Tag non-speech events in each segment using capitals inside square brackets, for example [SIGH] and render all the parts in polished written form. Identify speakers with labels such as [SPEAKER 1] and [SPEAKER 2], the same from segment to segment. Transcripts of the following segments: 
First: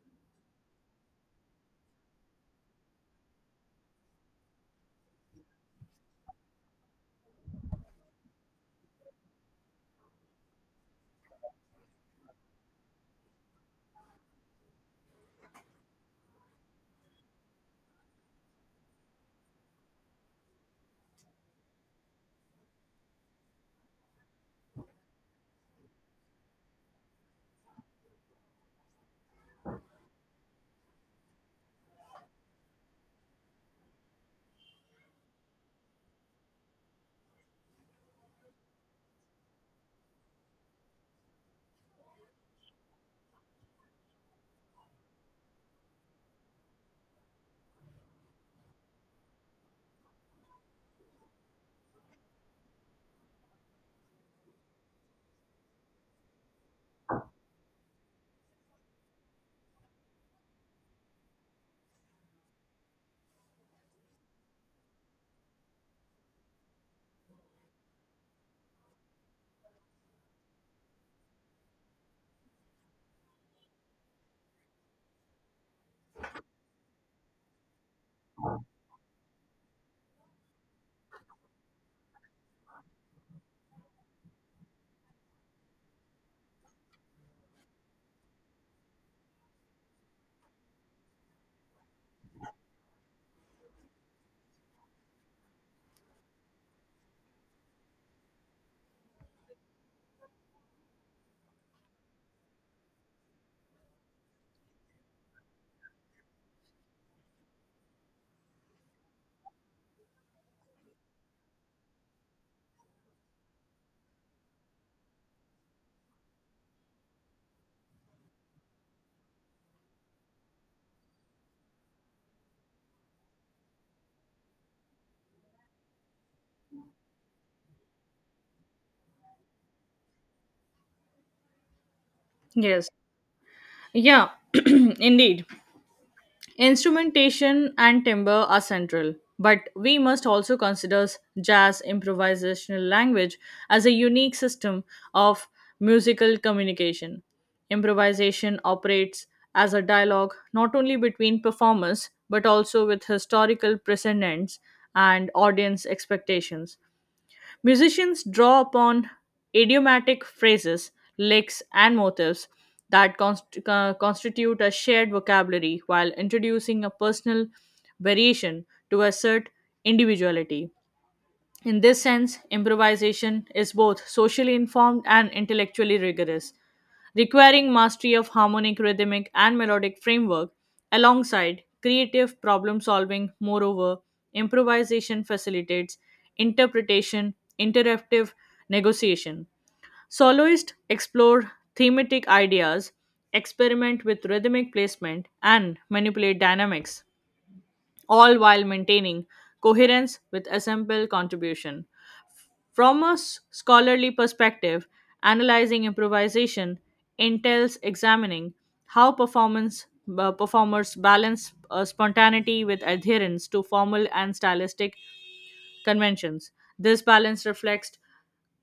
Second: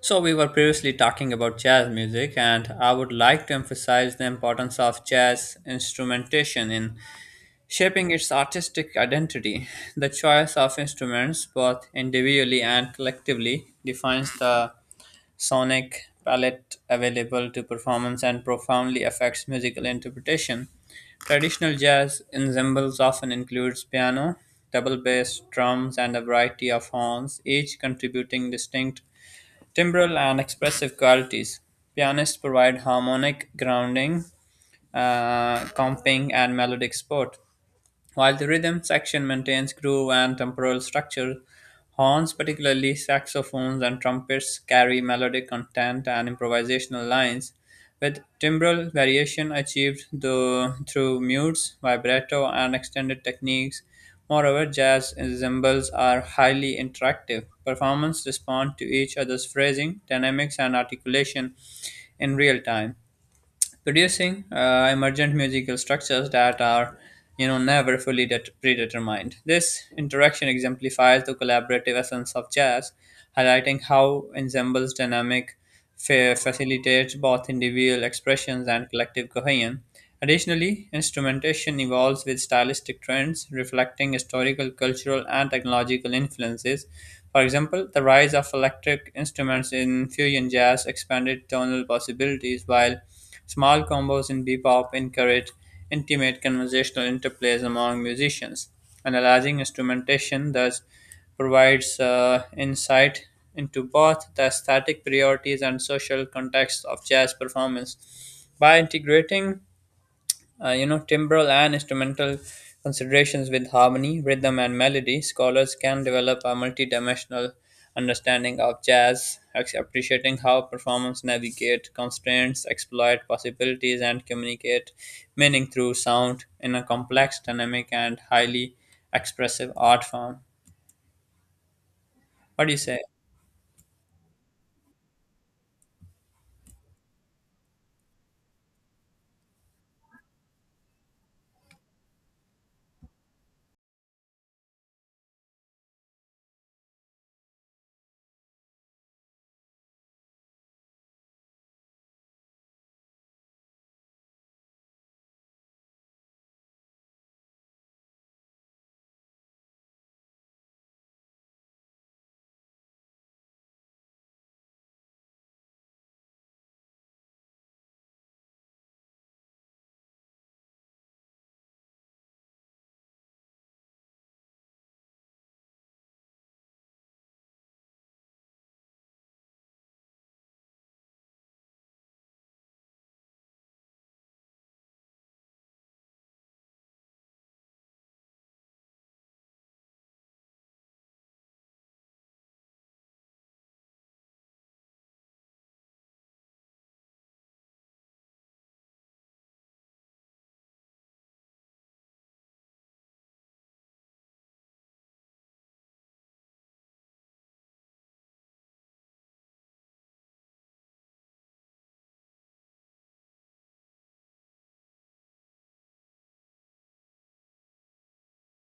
[SPEAKER 1] So, we were previously talking about jazz music, and I would like to emphasize the importance of jazz instrumentation in shaping its artistic identity. The choice of instruments, both individually and collectively, defines the sonic palette available to performance and profoundly affects musical interpretation. Traditional jazz ensembles often includes piano, double bass, drums, and a variety of horns, each contributing distinct timbral and expressive qualities. Pianists provide harmonic grounding, comping, and melodic support. While the rhythm section maintains groove and temporal structure, horns, particularly saxophones and trumpets, carry melodic content and improvisational lines, with timbral variation achieved through mutes, vibrato, and extended techniques. Moreover, jazz ensembles are highly interactive. Performers respond to each other's phrasing, dynamics, and articulation in real time, producing emergent musical structures that are never fully predetermined. This interaction exemplifies the collaborative essence of jazz, highlighting how ensembles dynamic facilitates both individual expressions and collective cohesion. Additionally, instrumentation evolves with stylistic trends, reflecting historical, cultural, and technological influences. For example, the rise of electric instruments in fusion jazz expanded tonal possibilities, while small combos in bebop encourage intimate conversational interplays among musicians. Analyzing instrumentation thus provides insight into both the aesthetic priorities and social context of jazz performance. By integrating timbral and instrumental considerations with harmony, rhythm, and melody, scholars can develop a multidimensional understanding of jazz, appreciating how performers navigate constraints, exploit possibilities, and communicate meaning through sound in a complex, dynamic, and highly expressive art form. What do you
[SPEAKER 2] Yes.
[SPEAKER 1] say?
[SPEAKER 2] Yeah, [CLEARS THROAT] indeed. Instrumentation and timbre are central, but we must also consider jazz improvisational language as a unique system of musical communication. Improvisation operates as a dialogue not only between performers but also with historical precedents and audience expectations. Musicians draw upon idiomatic phrases, licks, and motifs that constitute a shared vocabulary while introducing a personal variation to assert individuality. In this sense, improvisation is both socially informed and intellectually rigorous, requiring mastery of harmonic, rhythmic, and melodic framework alongside creative problem solving. Moreover, improvisation facilitates interpretation, interactive negotiation. Soloists explore thematic ideas, experiment with rhythmic placement, and manipulate dynamics, all while maintaining coherence with ensemble contribution. From a scholarly perspective, analyzing improvisation entails examining how performance performers balance spontaneity with adherence to formal and stylistic conventions. This balance reflects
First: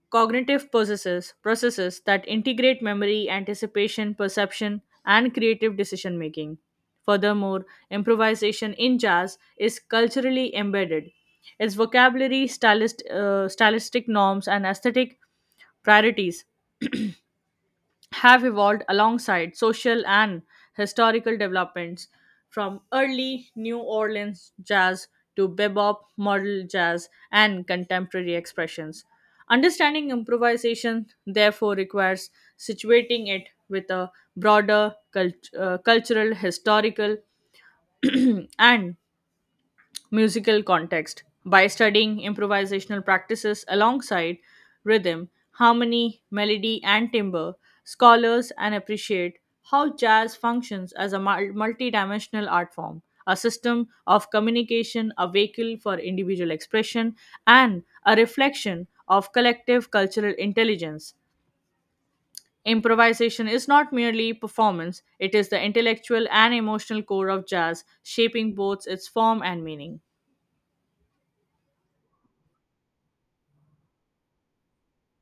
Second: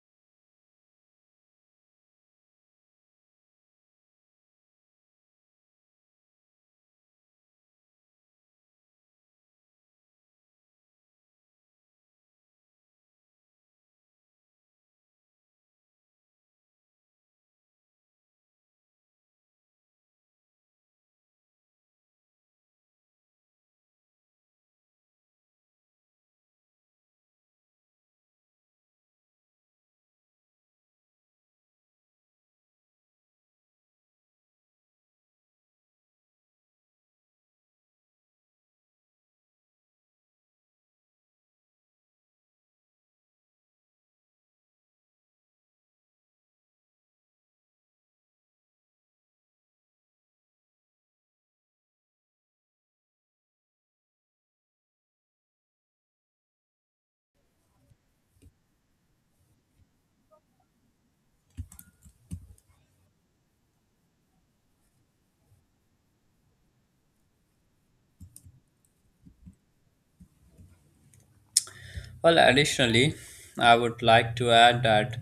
[SPEAKER 2] cognitive processes that integrate memory, anticipation, perception, and creative decision making. Furthermore, improvisation in jazz is culturally embedded. Its vocabulary, stylistic norms, and aesthetic priorities have evolved alongside social and historical developments from early New Orleans jazz to bebop, modal jazz, and contemporary expressions. Understanding improvisation, therefore, requires situating it with a broader cultural, historical, [CLEARS THROAT] and musical context by studying improvisational practices alongside rhythm, harmony, melody, and timbre. Scholars and appreciate how jazz functions as a multidimensional art form, a system of communication, a vehicle for individual expression, and a reflection of collective cultural intelligence. Improvisation is not merely performance, it is the intellectual and emotional core of jazz, shaping both its form and meaning.
[SPEAKER 1] Well, additionally, I would like to add that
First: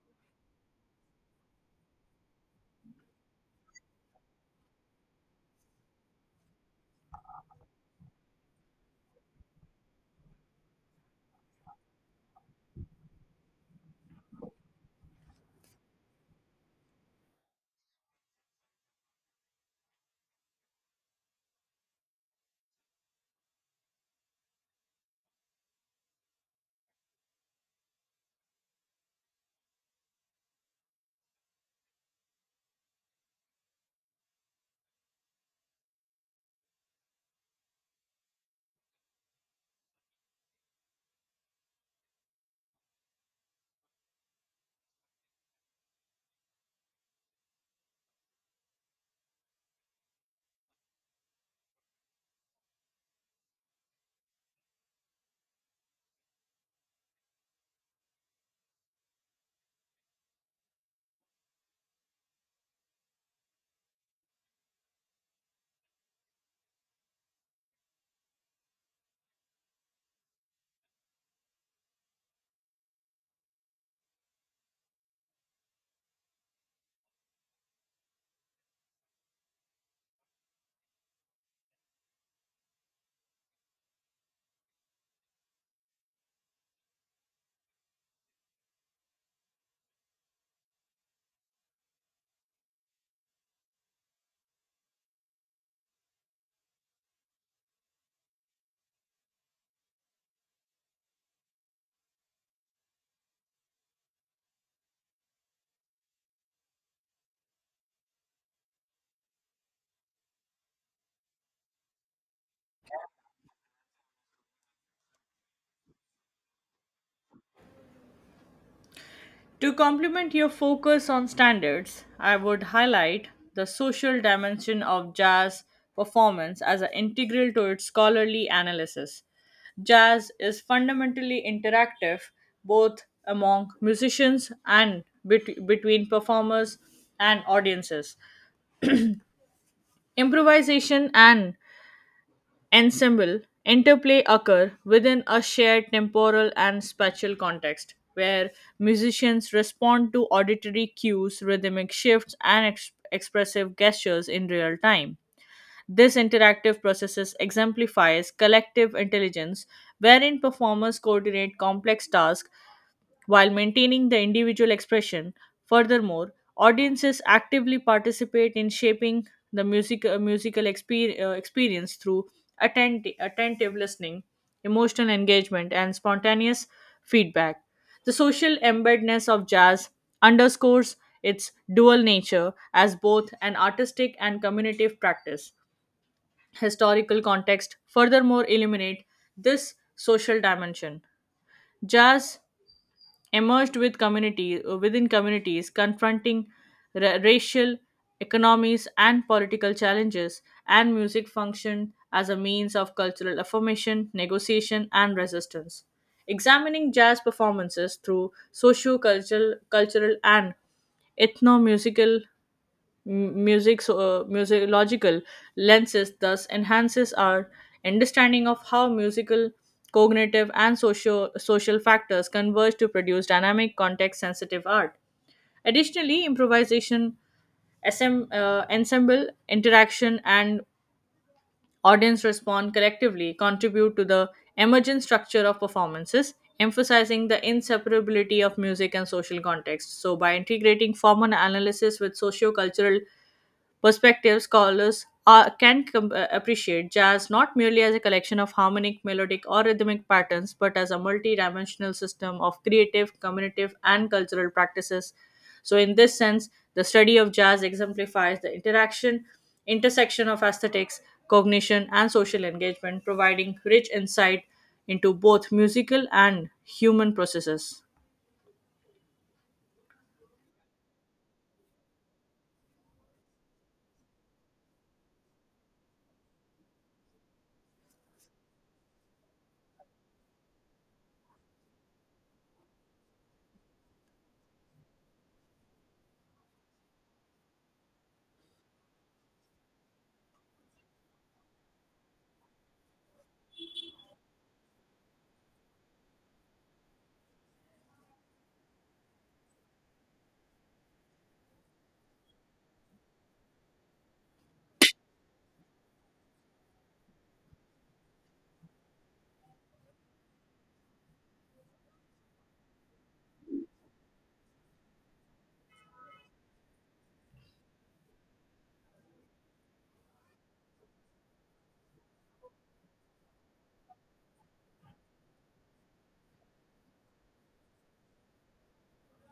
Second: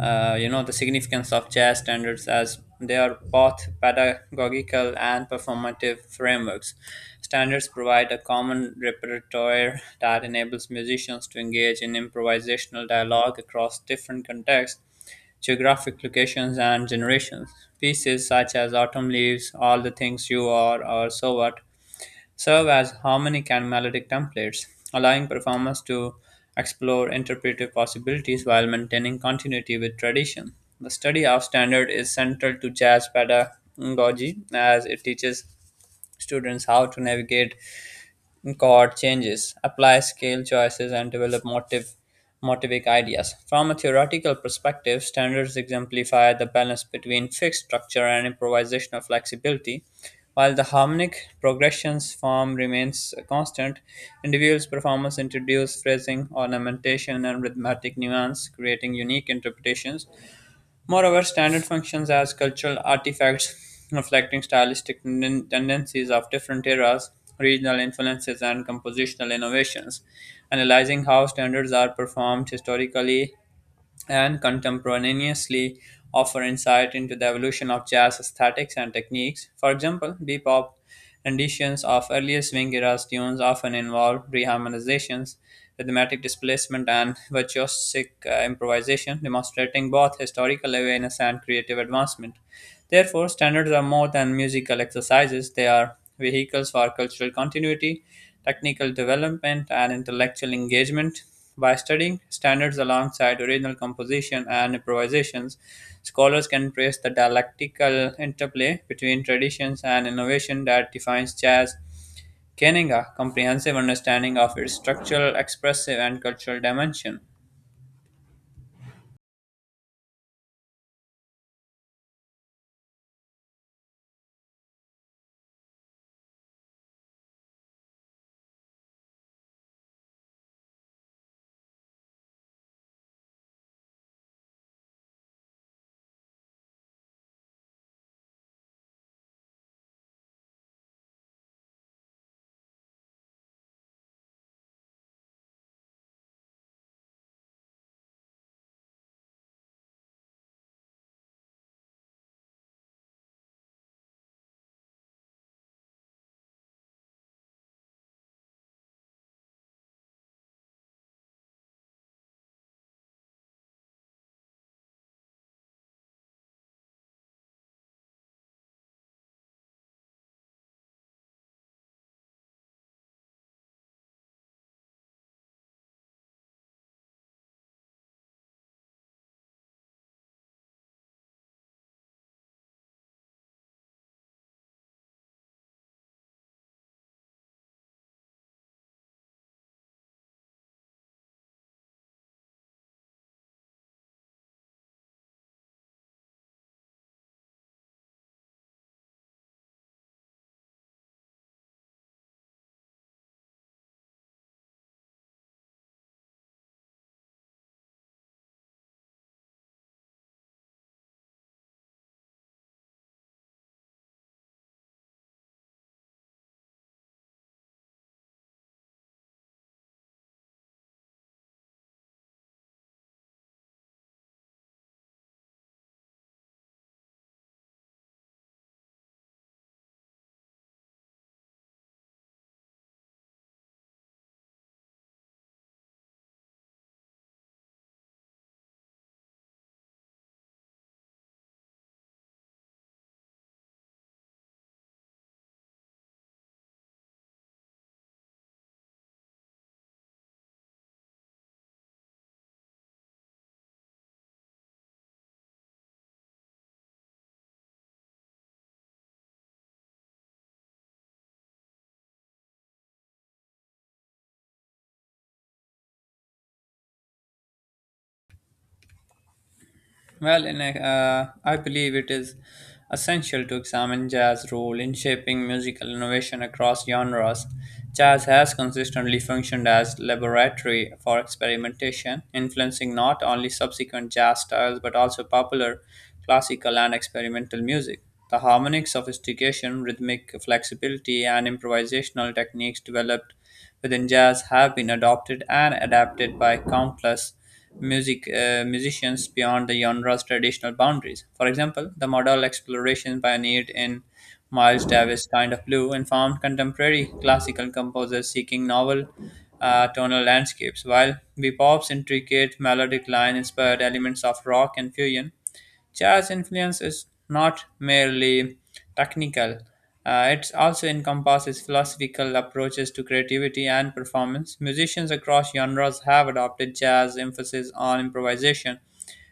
[SPEAKER 1] the significance of jazz standards, as they are both pedagogical and performative frameworks. Standards provide a common repertoire that enables musicians to engage in improvisational dialogue across different contexts, geographic locations, and generations. Pieces such as Autumn Leaves, All the Things You Are, or So What serve as harmonic and melodic templates, allowing performers to explore interpretive possibilities while maintaining continuity with tradition. The study of standard is central to jazz pedagogy, as it teaches students how to navigate chord changes, apply scale choices, and develop motivic ideas. From a theoretical perspective, standards exemplify the balance between fixed structure and improvisational flexibility. While the harmonic progressions form remains constant, individuals' performance introduce phrasing, ornamentation, and rhythmic nuance, creating unique interpretations. Moreover, standard functions as cultural artifacts, reflecting stylistic tendencies of different eras, regional influences, and compositional innovations. Analyzing how standards are performed historically and contemporaneously offer insight into the evolution of jazz aesthetics and techniques. For example, bebop renditions of earlier swing era tunes often involve reharmonizations, rhythmic displacement, and virtuosic improvisation, demonstrating both historical awareness and creative advancement. Therefore, standards are more than musical exercises, they are vehicles for cultural continuity, technical development, and intellectual engagement. By studying standards alongside original composition and improvisations, scholars can trace the dialectical interplay between traditions and innovation that defines jazz, gaining a comprehensive understanding of its structural, expressive, and cultural dimension.
[SPEAKER 2] To complement your focus on standards, I would highlight the social dimension of jazz performance as an integral to its scholarly analysis. Jazz is fundamentally interactive, both among musicians and between performers and audiences. Improvisation and ensemble interplay occur within a shared temporal and spatial context where musicians respond to auditory cues, rhythmic shifts, and expressive gestures in real time. This interactive process exemplifies collective intelligence, wherein performers coordinate complex tasks while maintaining the individual expression. Furthermore, audiences actively participate in shaping the musical experience through attentive listening, emotional engagement, and spontaneous feedback. The social embeddedness of jazz underscores its dual nature as both an artistic and communicative practice. Historical context furthermore illuminate this social dimension. Jazz emerged with community within communities confronting racial, economies, and political challenges, and music functioned as a means of cultural affirmation, negotiation, and resistance. Examining jazz performances through socio-cultural cultural and ethno-musical, musicological lenses thus enhances our understanding of how musical, cognitive, and social factors converge to produce dynamic, context sensitive art. Additionally, improvisation, ensemble interaction, and audience respond collectively, contribute to the emergent structure of performances, emphasizing the inseparability of music and social context. So, by integrating formal analysis with sociocultural perspectives, scholars can appreciate jazz not merely as a collection of harmonic, melodic, or rhythmic patterns, but as a multi dimensional system of creative, communicative, and cultural practices. So, in this sense, the study of jazz exemplifies the interaction, intersection of aesthetics, cognition, and social engagement, providing rich insight into both musical and human processes.
[SPEAKER 1] Well, I believe it is essential to examine jazz's role in shaping musical innovation across genres. Jazz has consistently functioned as laboratory for experimentation, influencing not only subsequent jazz styles but also popular, classical, and experimental music. The harmonic sophistication, rhythmic flexibility, and improvisational techniques developed within jazz have been adopted and adapted by countless musicians beyond the genre's traditional boundaries. For example, the modal exploration pioneered in Miles Davis' Kind of Blue informed contemporary classical composers seeking novel tonal landscapes, while bebop's intricate melodic line inspired elements of rock and fusion. Jazz influence is not merely technical, it also encompasses philosophical approaches to creativity and performance. Musicians across genres have adopted jazz emphasis on improvisation,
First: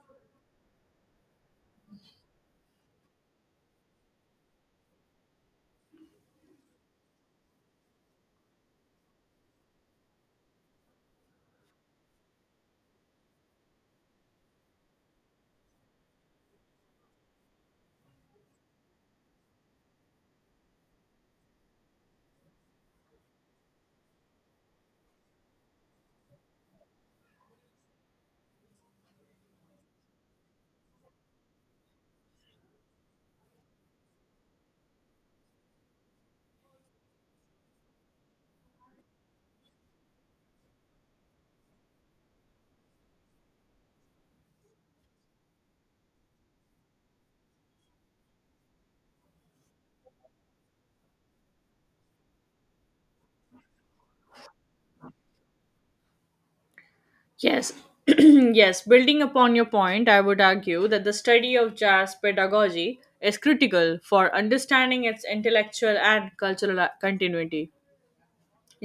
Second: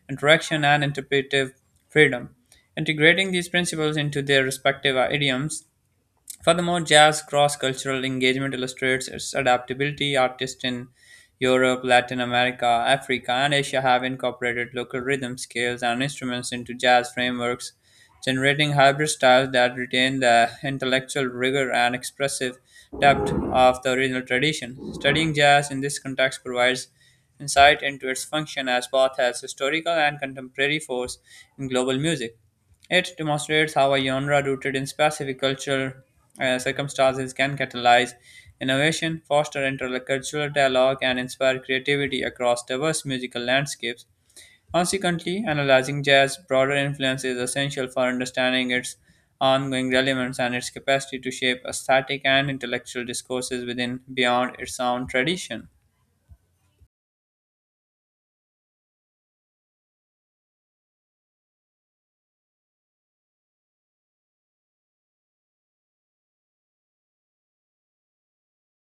[SPEAKER 1] interaction, and interpretive freedom, integrating these principles into their respective idioms. Furthermore, jazz cross cultural engagement illustrates its adaptability. Artists in Europe, Latin America, Africa, and Asia have incorporated local rhythm scales and instruments into jazz frameworks, generating hybrid styles that retain the intellectual rigor and expressive depth of the original tradition. Studying jazz in this context provides insight into its function as both as historical and contemporary force in global music. It demonstrates how a genre rooted in specific cultural circumstances can catalyze innovation, foster intercultural dialogue, and inspire creativity across diverse musical landscapes. Consequently, analyzing jazz's broader influence is essential for understanding its ongoing relevance and its capacity to shape aesthetic and intellectual discourses within beyond its own tradition.
[SPEAKER 2] Yes. [CLEARS THROAT] Yes, building upon your point, I would argue that the study of jazz pedagogy is critical for understanding its intellectual and cultural continuity.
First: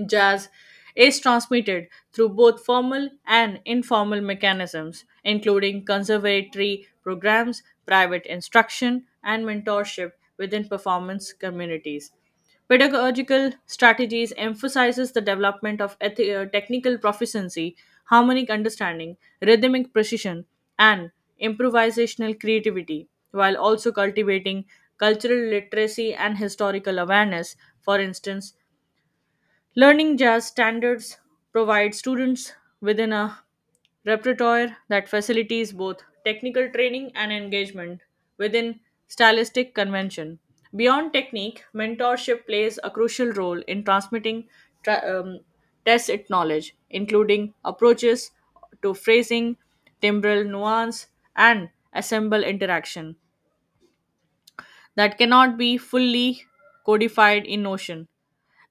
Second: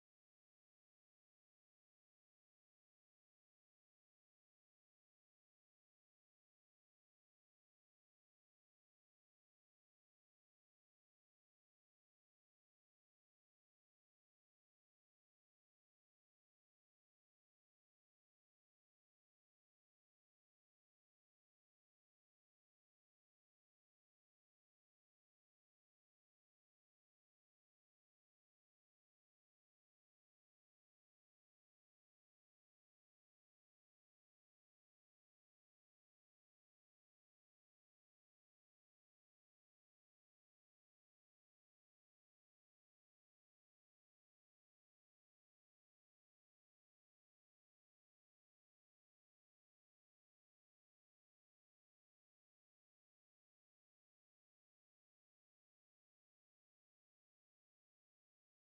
[SPEAKER 2] Jazz is transmitted through both formal and informal mechanisms, including conservatory programs, private instruction, and mentorship within performance communities. Pedagogical strategies emphasizes the development of technical proficiency, harmonic understanding, rhythmic precision, and improvisational creativity, while also cultivating cultural literacy and historical awareness. For instance, learning jazz standards provides students within a repertoire that facilitates both technical training and engagement within stylistic convention. Beyond technique, mentorship plays a crucial role in transmitting tra- um, tacit knowledge, including approaches to phrasing, timbral nuance, and ensemble interaction that cannot be fully codified in Notion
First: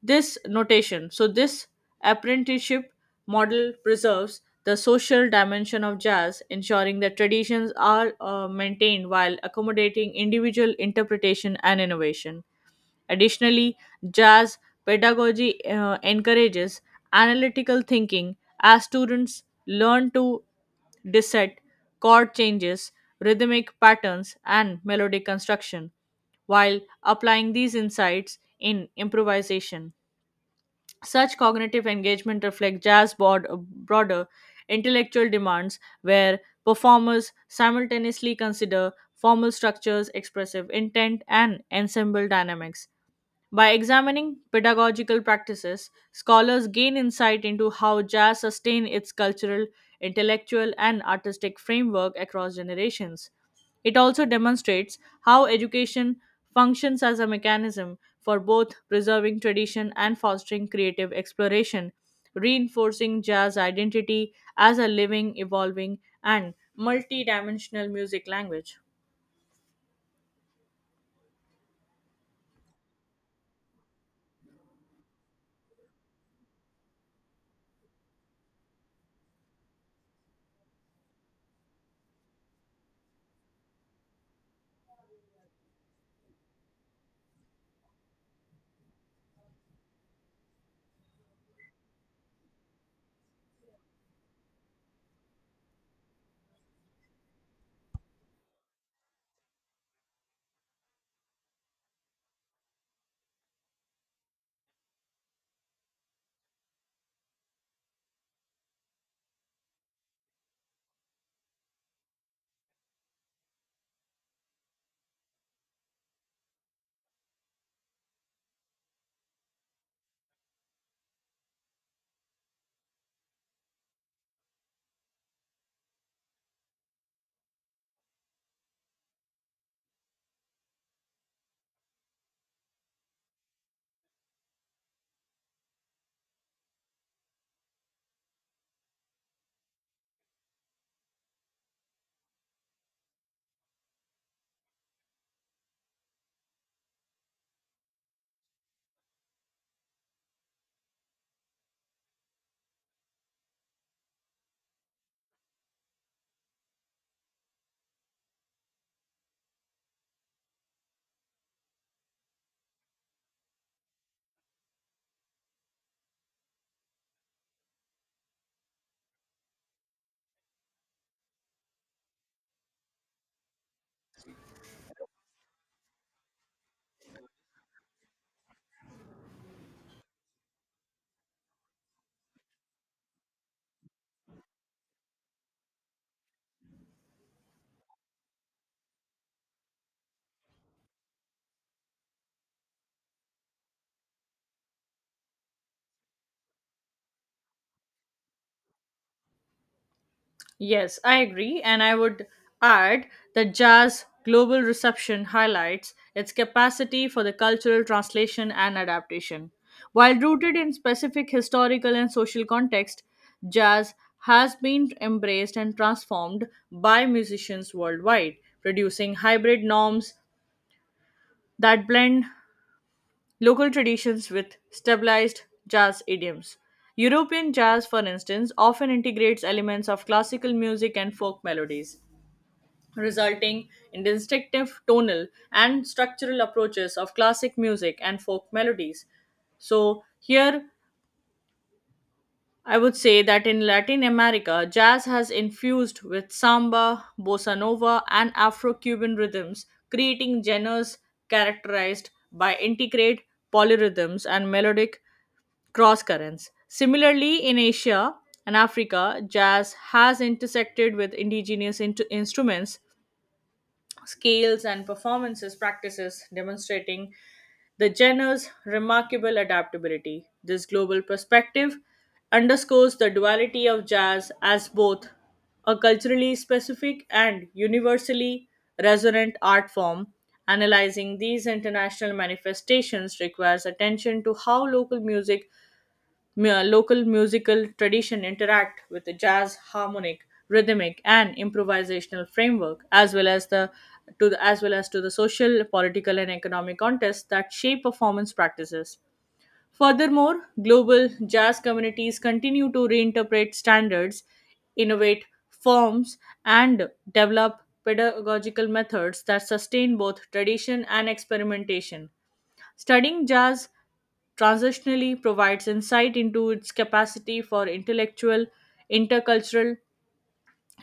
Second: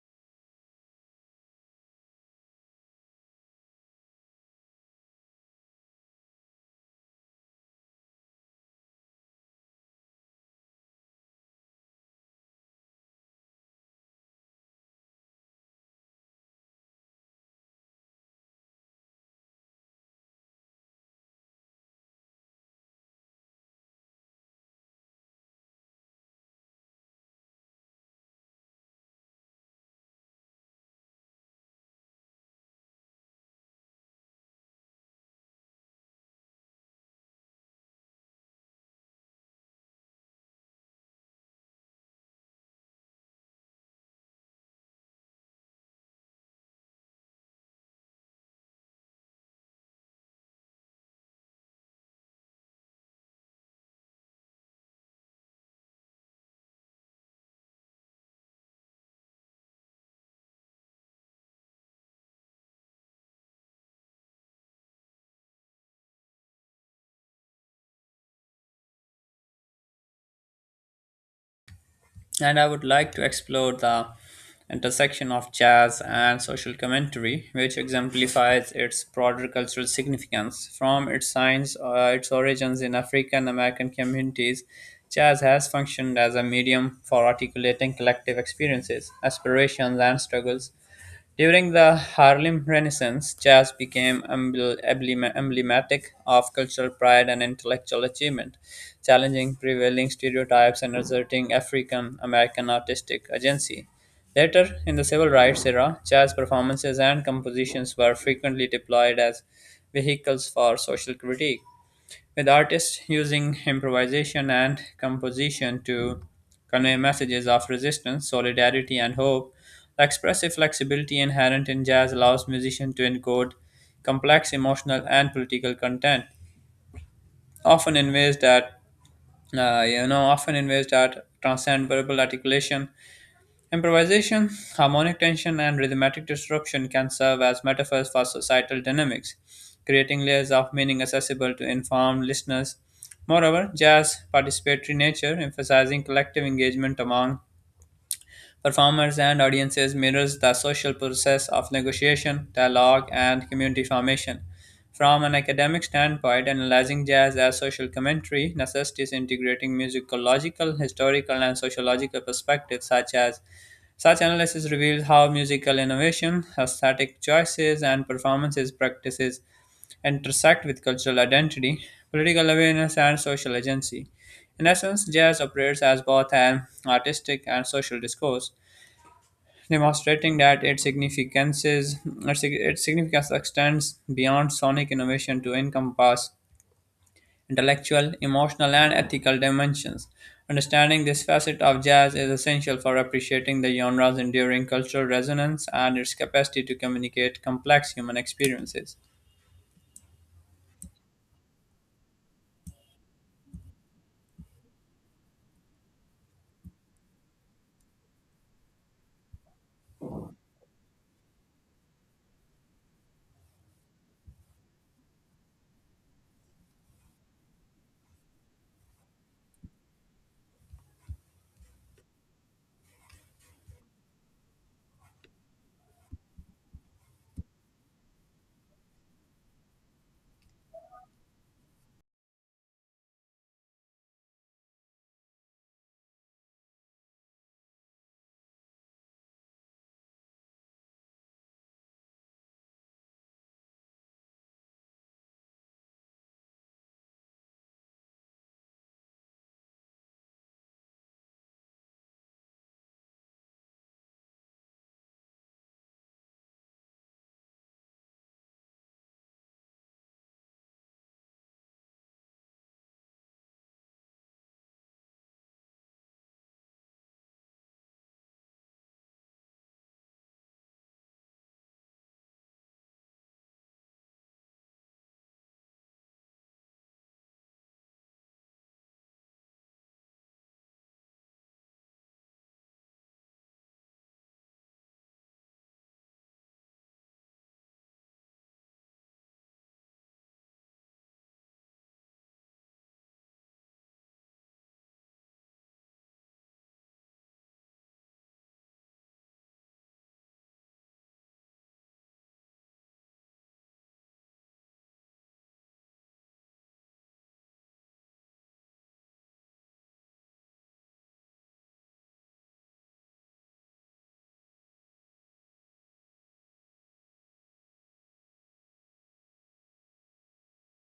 [SPEAKER 2] this notation. So, this apprenticeship model preserves the social dimension of jazz, ensuring that traditions are maintained while accommodating individual interpretation and innovation. Additionally, jazz pedagogy encourages analytical thinking as students learn to dissect chord changes, rhythmic patterns, and melodic construction while applying these insights in improvisation. Such cognitive engagement reflects jazz broader intellectual demands, where performers simultaneously consider formal structures, expressive intent, and ensemble dynamics. By examining pedagogical practices, scholars gain insight into how jazz sustained its cultural, intellectual, and artistic framework across generations. It also demonstrates how education functions as a mechanism for both preserving tradition and fostering creative exploration, reinforcing jazz identity as a living, evolving, and multi dimensional music language.
[SPEAKER 1] And I would like to explore the intersection of jazz and social commentary, which exemplifies its broader cultural significance. From its origins in African American communities, jazz has functioned as a medium for articulating collective experiences, aspirations, and struggles. During the Harlem Renaissance, jazz became emblematic of cultural pride and intellectual achievement, challenging prevailing stereotypes and asserting African American artistic agency. Later, in the civil rights era, jazz performances and compositions were frequently deployed as vehicles for social critique, with artists using improvisation and composition to convey messages of resistance, solidarity, and hope. The expressive flexibility inherent in jazz allows musicians to encode complex emotional and political content, often in ways that often in ways that transcend verbal articulation. Improvisation, harmonic tension, and rhythmic disruption can serve as metaphors for societal dynamics, creating layers of meaning accessible to informed listeners. Moreover, jazz participatory nature, emphasizing collective engagement among performers and audiences, mirrors the social process of negotiation, dialogue, and community formation. From an academic standpoint, analyzing jazz as social commentary necessitates integrating musicological, historical, and sociological perspectives. Such as such analysis reveals how musical innovation, aesthetic choices, and performances practices intersect with cultural identity, political awareness, and social agency. In essence, jazz operates as both an artistic and social discourse, demonstrating that its significance extends beyond sonic innovation to encompass intellectual, emotional, and ethical dimensions. Understanding this facet of jazz is essential for appreciating the genre's enduring cultural resonance and its capacity to communicate complex human experiences.
[SPEAKER 2] Yes, I agree, and I would add that jazz global reception highlights its capacity for the cultural translation and adaptation. While rooted in specific historical and social context, jazz has been embraced and transformed by musicians worldwide, producing hybrid norms that blend local traditions with stabilized jazz idioms. European jazz, for instance, often integrates elements of classical music and folk melodies, resulting in distinctive tonal and structural approaches of classic music and folk melodies. So, here I would say that in Latin America, jazz has infused with samba, bossa nova, and Afro Cuban rhythms, creating genres characterized by integrated polyrhythms and melodic cross currents. Similarly, in Asia and Africa, jazz has intersected with indigenous instruments, scales, and performances practices, demonstrating the genre's remarkable adaptability. This global perspective underscores the duality of jazz as both a culturally specific and universally resonant art form. Analyzing these international manifestations requires attention to how local musical tradition interact with the jazz harmonic, rhythmic, and improvisational framework, as well as as well as to the social, political, and economic contests that shape performance practices. Furthermore, global jazz communities continue to reinterpret standards, innovate forms, and develop pedagogical methods that sustain both tradition and experimentation. Studying jazz transitionally provides insight into its capacity for intellectual, intercultural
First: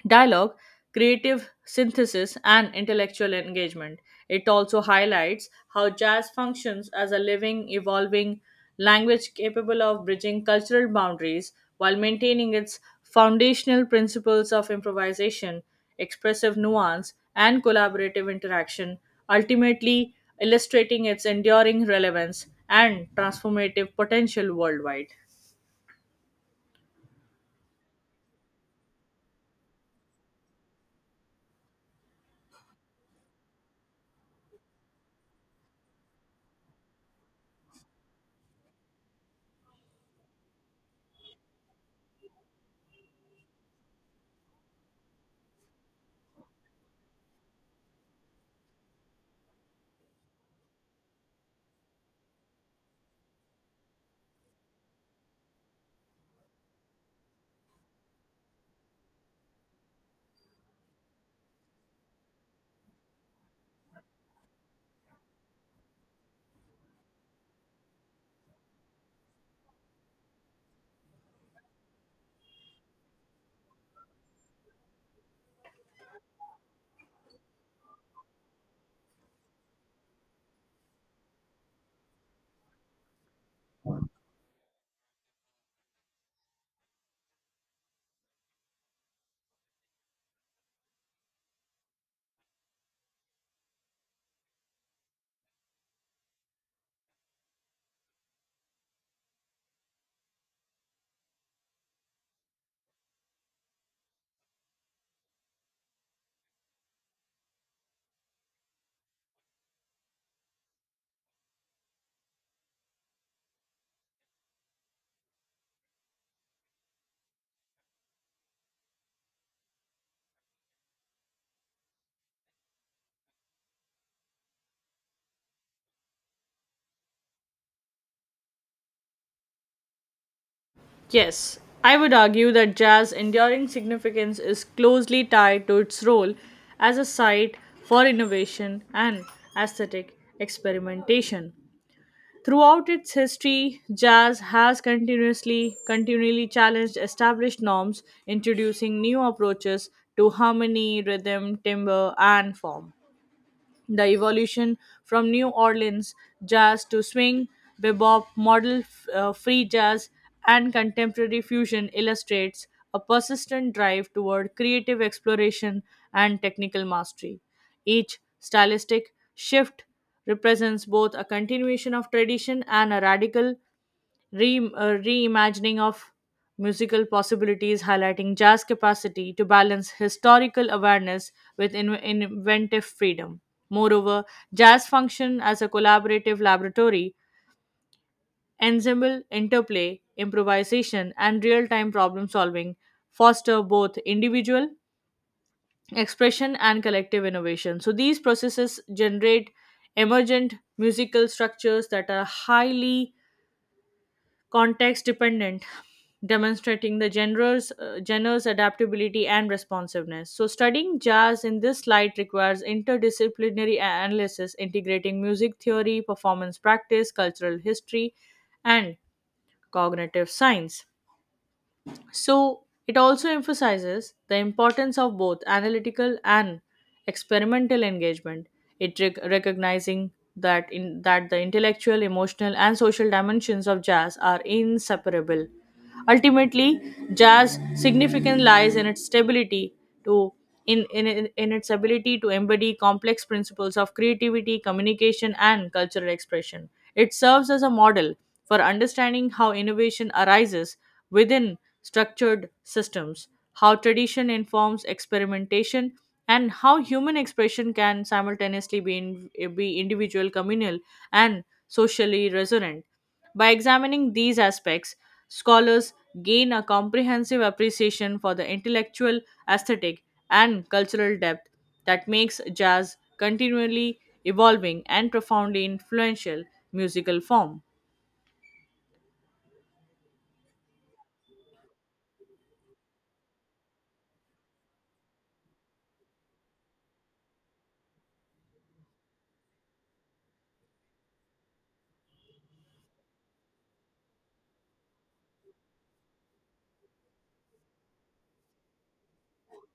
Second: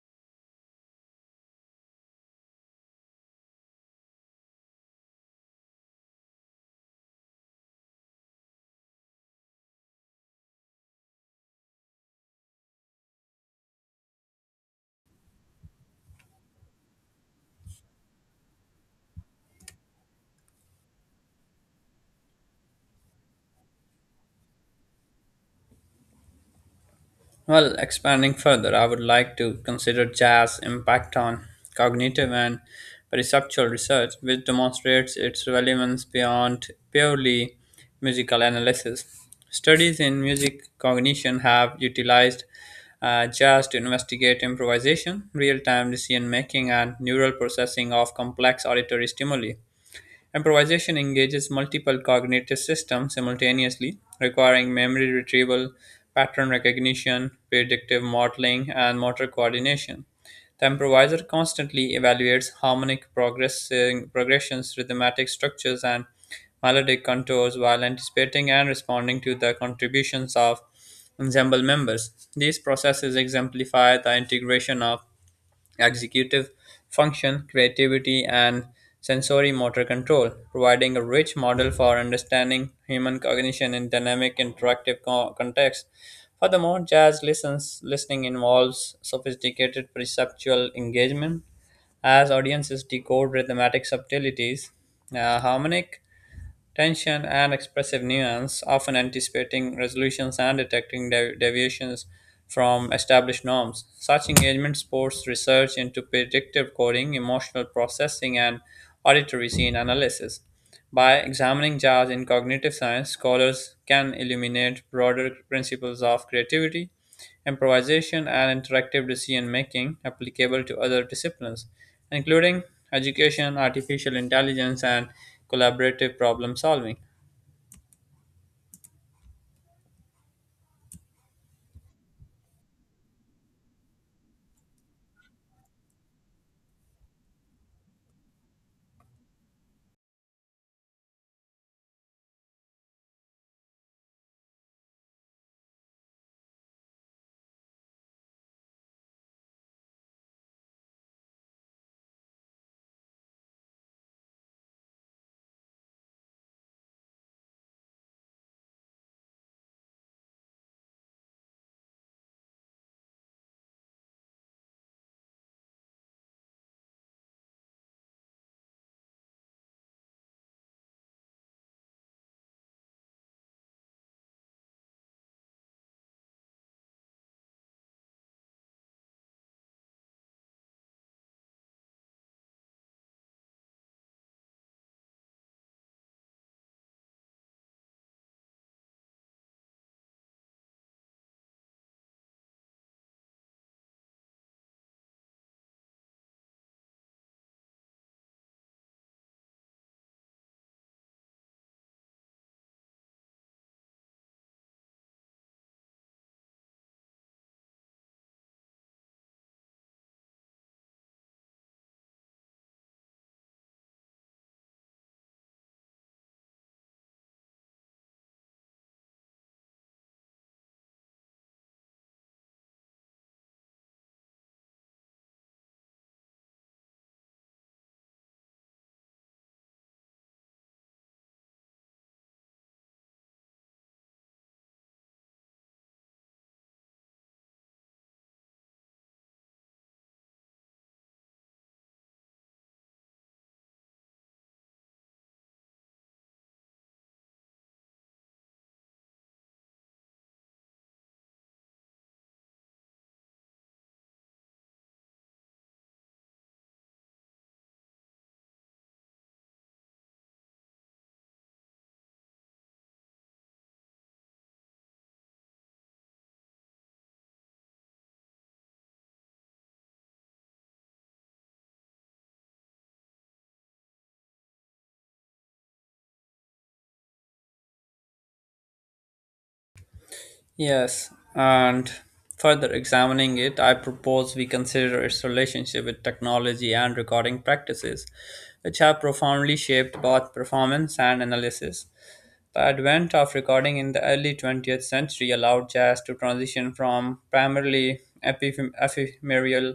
[SPEAKER 2] dialogue, creative synthesis, and intellectual engagement. It also highlights how jazz functions as a living, evolving language capable of bridging cultural boundaries while maintaining its foundational principles of improvisation, expressive nuance, and collaborative interaction, ultimately illustrating its enduring relevance and transformative potential worldwide.
[SPEAKER 1] Well, expanding further, I would like to consider jazz impact on cognitive and perceptual research, which demonstrates its relevance beyond purely musical analysis. Studies in music cognition have utilized jazz to investigate improvisation, real time decision making, and neural processing of complex auditory stimuli. Improvisation engages multiple cognitive systems simultaneously, requiring memory retrieval, pattern recognition, predictive modeling, and motor coordination. The improviser constantly evaluates progressions, rhythmatic structures, and melodic contours while anticipating and responding to the contributions of ensemble members. These processes exemplify the integration of executive function, creativity, and sensory motor control, providing a rich model for understanding human cognition in dynamic interactive contexts. Furthermore, listening involves sophisticated perceptual engagement, as audiences decode rhythmic subtleties, harmonic tension, and expressive nuance, often anticipating resolutions and detecting deviations from established norms. Such engagement supports research into predictive coding, emotional processing, and auditory scene analysis. By examining jars in cognitive science, scholars can illuminate broader principles of creativity, improvisation, and interactive decision making applicable to other disciplines, including education, artificial intelligence, and collaborative problem solving.
[SPEAKER 2] Yes, I would argue that jazz's enduring significance is closely tied to its role as a site for innovation and aesthetic experimentation. Throughout its history, jazz has continuously continually challenged established norms, introducing new approaches to harmony, rhythm, timbre, and form. The evolution from New Orleans jazz to swing, bebop, model, free jazz, and contemporary fusion illustrates a persistent drive toward creative exploration and technical mastery. Each stylistic shift represents both a continuation of tradition and a radical reimagining of musical possibilities, highlighting jazz capacity to balance historical awareness with inventive freedom. Moreover, jazz function as a collaborative laboratory. Ensemble interplay, improvisation, and real-time problem solving foster both individual expression and collective innovation. So these processes generate emergent musical structures that are highly context dependent, demonstrating the genres' adaptability and responsiveness. So studying jazz in this light requires interdisciplinary analysis, integrating music theory, performance practice, cultural history, and cognitive science. So it also emphasizes the importance of both analytical and experimental engagement. It recognizing that in that the intellectual, emotional, and social dimensions of jazz are inseparable. Ultimately, jazz significance lies in its stability to in its ability to embody complex principles of creativity, communication, and cultural expression. It serves as a model for understanding how innovation arises within structured systems, how tradition informs experimentation, and how human expression can simultaneously be individual, communal, and socially resonant. By examining these aspects, scholars gain a comprehensive appreciation for the intellectual, aesthetic, and cultural depth that makes jazz continually evolving and profoundly influential musical form.
[SPEAKER 1] Yes, and further examining it, I propose we consider its relationship with technology and recording practices, which have profoundly shaped both performance and analysis. The advent of recording in the early 20th century allowed jazz to transition from primarily ephemeral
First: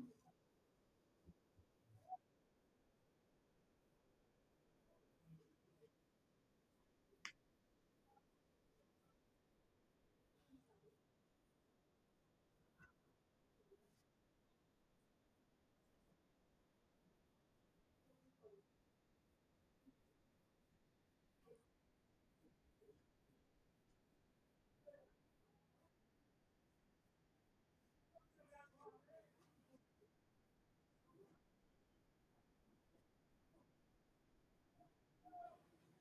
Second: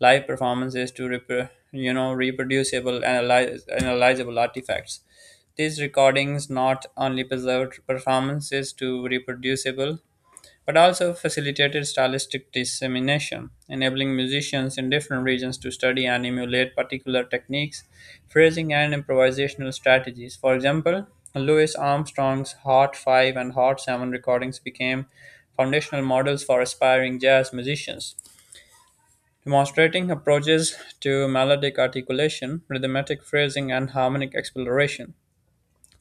[SPEAKER 1] live performances to reproducible, analyzable artifacts. These recordings not only preserved performances to reproducible but also facilitated stylistic dissemination, enabling musicians in different regions to study and emulate particular techniques, phrasing, and improvisational strategies. For example, Louis Armstrong's Hot 5 and Hot 7 recordings became foundational models for aspiring jazz musicians, demonstrating approaches to melodic articulation, rhythmic phrasing, and harmonic exploration.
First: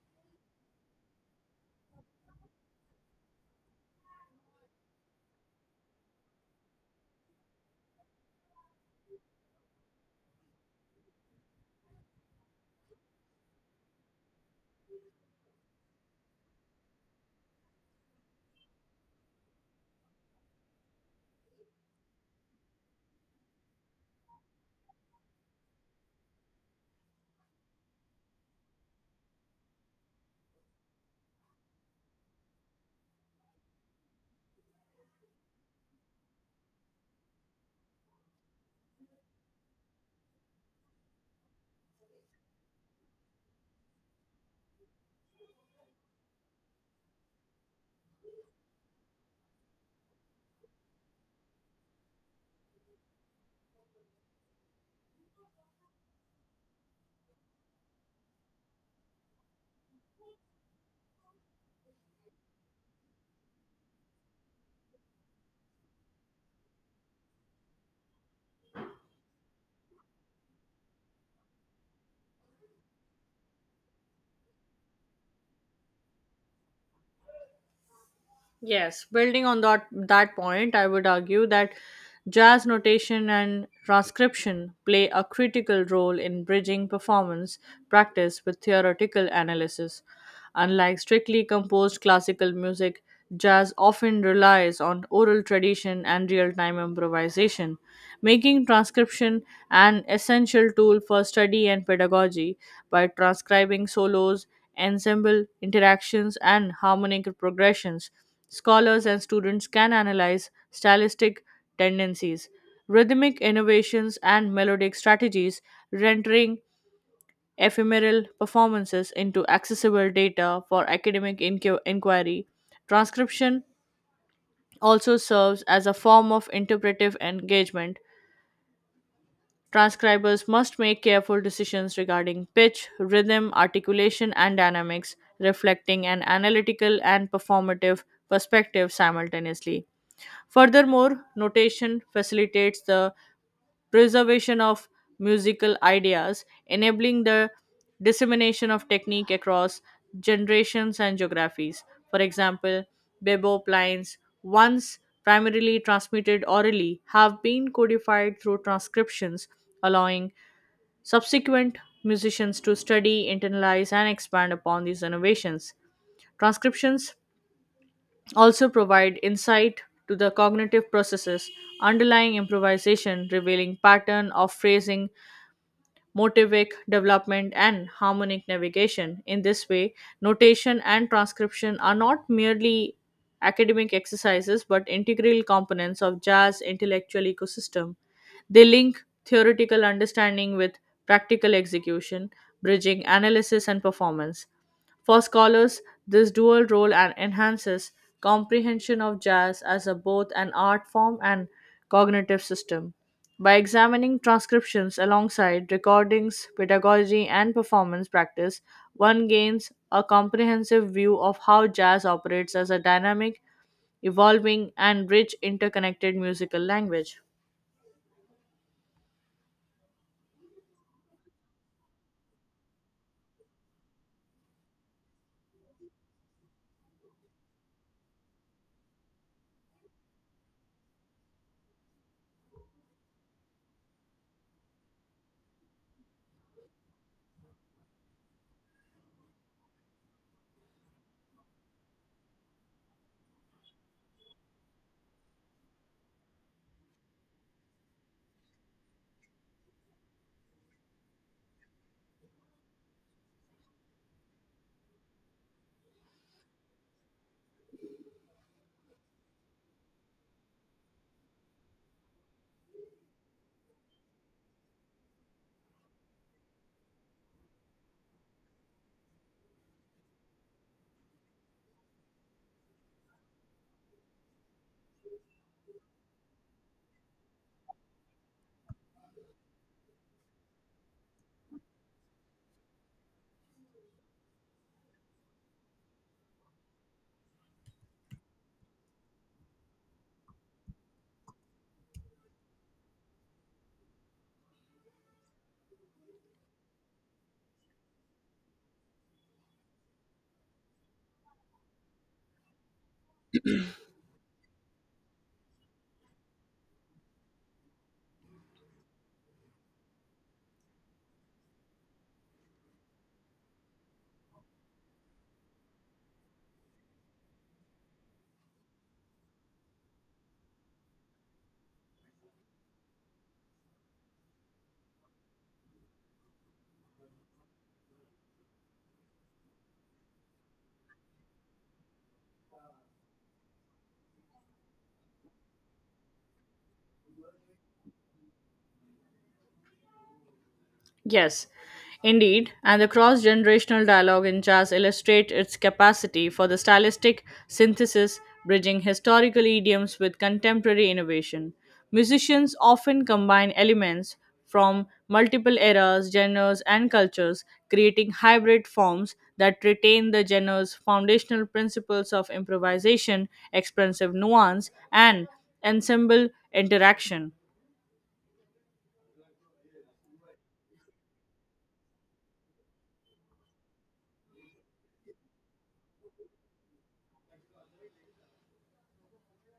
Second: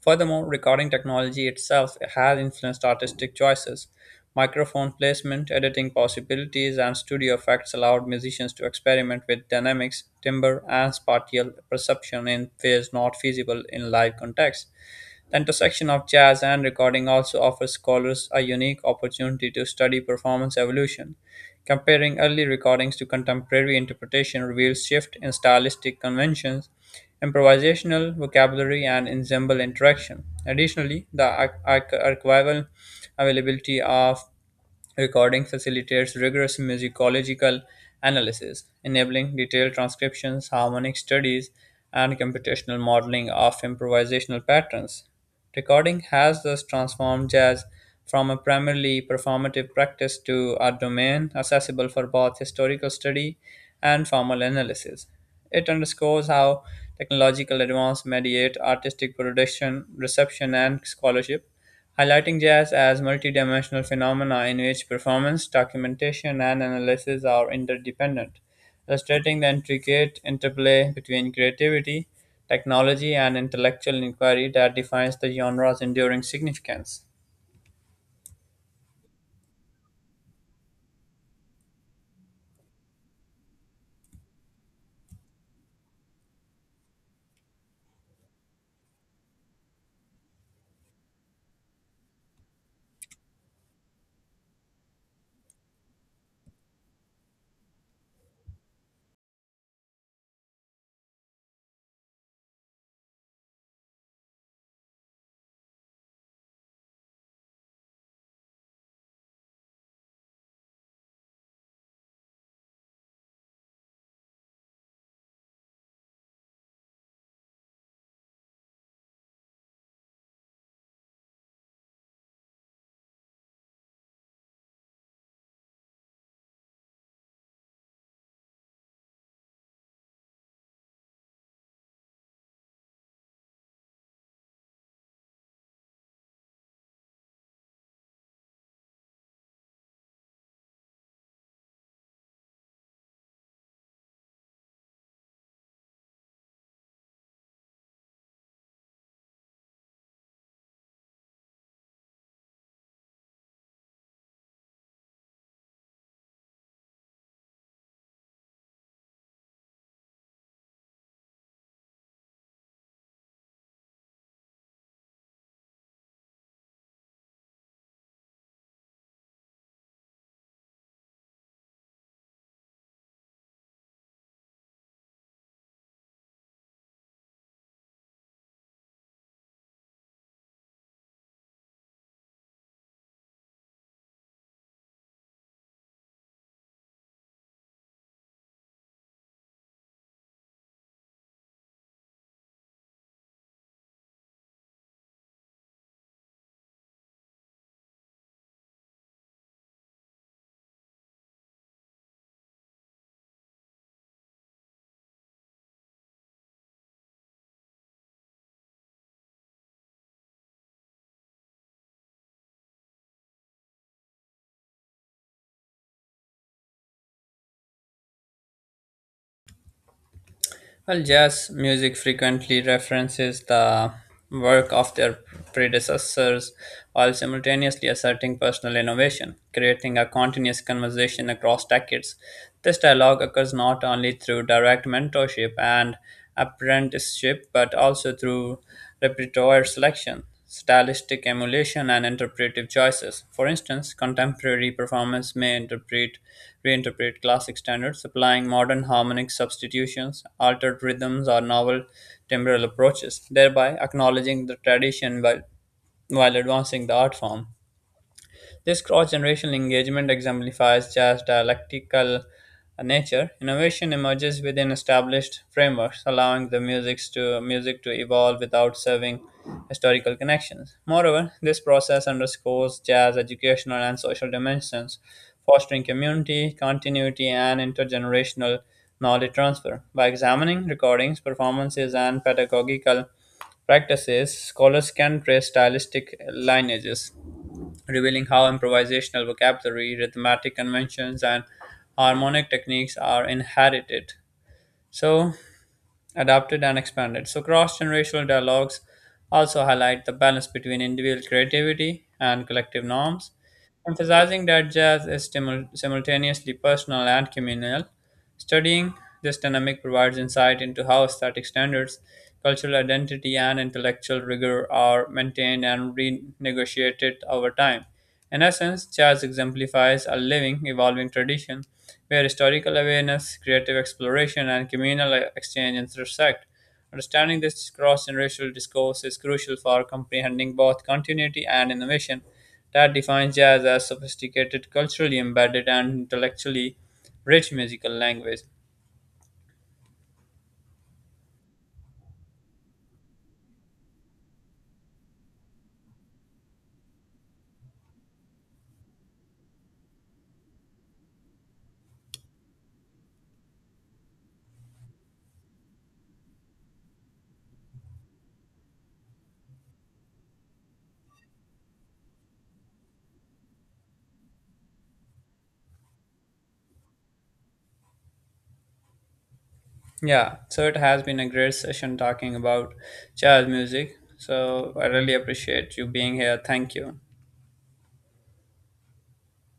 [SPEAKER 1] Furthermore, recording technology itself has influenced artistic choices. Microphone placement, editing possibilities, and studio effects allowed musicians to experiment with dynamics, timbre, and spatial perception in ways not feasible in live context. The intersection of jazz and recording also offers scholars a unique opportunity to study performance evolution. Comparing early recordings to contemporary interpretation reveals shift in stylistic conventions, improvisational vocabulary, and ensemble interaction. Additionally, the archival availability of recording facilitates rigorous musicological analysis, enabling detailed transcriptions, harmonic studies, and computational modeling of improvisational patterns. Recording has thus transformed jazz from a primarily performative practice to a domain accessible for both historical study and formal analysis. It underscores how technological advance mediate artistic production, reception, and scholarship, highlighting jazz as multidimensional phenomena in which performance, documentation, and analysis are interdependent, illustrating the intricate interplay between creativity, technology, and intellectual inquiry that defines the genre's enduring significance.
[SPEAKER 2] Yes, building on that point, I would argue that jazz notation and transcription play a critical role in bridging performance practice with theoretical analysis. Unlike strictly composed classical music, jazz often relies on oral tradition and real-time improvisation, making transcription an essential tool for study and pedagogy by transcribing solos, ensemble interactions, and harmonic progressions. Scholars and students can analyze stylistic tendencies, rhythmic innovations, and melodic strategies, rendering ephemeral performances into accessible data for academic inquiry. Transcription also serves as a form of interpretive engagement. Transcribers must make careful decisions regarding pitch, rhythm, articulation, and dynamics, reflecting an analytical and performative perspective simultaneously. Furthermore, notation facilitates the preservation of musical ideas, enabling the dissemination of technique across generations and geographies. For example, bebop lines, once primarily transmitted orally, have been codified through transcriptions, allowing subsequent musicians to study, internalize, and expand upon these innovations. Transcriptions also provide insight to the cognitive processes underlying improvisation, revealing pattern of phrasing, motivic development, and harmonic navigation. In this way, notation and transcription are not merely academic exercises but integral components of jazz intellectual ecosystem. They link theoretical understanding with practical execution, bridging analysis and performance. For scholars, this dual role and enhances comprehension of jazz as a, both an art form and cognitive system. By examining transcriptions alongside recordings, pedagogy, and performance practice, one gains a comprehensive view of how jazz operates as a dynamic, evolving, and rich interconnected musical language.
[SPEAKER 1] Well, jazz music frequently references the work of their predecessors while simultaneously asserting personal innovation, creating a continuous conversation across decades. This dialogue occurs not only through direct mentorship and apprenticeship but also through repertoire selection, stylistic emulation, and interpretive choices. For instance, contemporary performers may interpret reinterpret classic standards, applying modern harmonic substitutions, altered rhythms, or novel timbral approaches, thereby acknowledging the tradition while advancing the art form. This cross generational engagement exemplifies jazz dialectical nature. Innovation emerges within established frameworks, allowing the music to evolve without serving historical connections. Moreover, this process underscores jazz educational and social dimensions, fostering community, continuity, and intergenerational knowledge transfer. By examining recordings, performances, and pedagogical practices, scholars can trace stylistic lineages, revealing how improvisational vocabulary, rhythmic conventions, and harmonic techniques are inherited, so adapted and expanded. So, cross generational dialogues also highlight the balance between individual creativity and collective norms, emphasizing that jazz is simultaneously personal and communal. Studying this dynamic provides insight into how aesthetic standards, cultural identity, and intellectual rigor are maintained and renegotiated over time. In essence, jazz exemplifies a living, evolving tradition where historical awareness, creative exploration, and communal exchange intersect. Understanding this cross generational discourse is crucial for comprehending both continuity and innovation that defines jazz as sophisticated, culturally embedded, and intellectually rich musical language.
[SPEAKER 2] Yes, indeed, and the cross generational dialogue in jazz illustrates its capacity for the stylistic synthesis, bridging historical idioms with contemporary innovation. Musicians often combine elements from multiple eras, genres, and cultures, creating hybrid forms that retain the genre's foundational principles of improvisation, expressive nuance, and ensemble interaction.
[SPEAKER 1] Yeah, so it has been a great session talking about jazz music. So I really appreciate you being here. Thank you.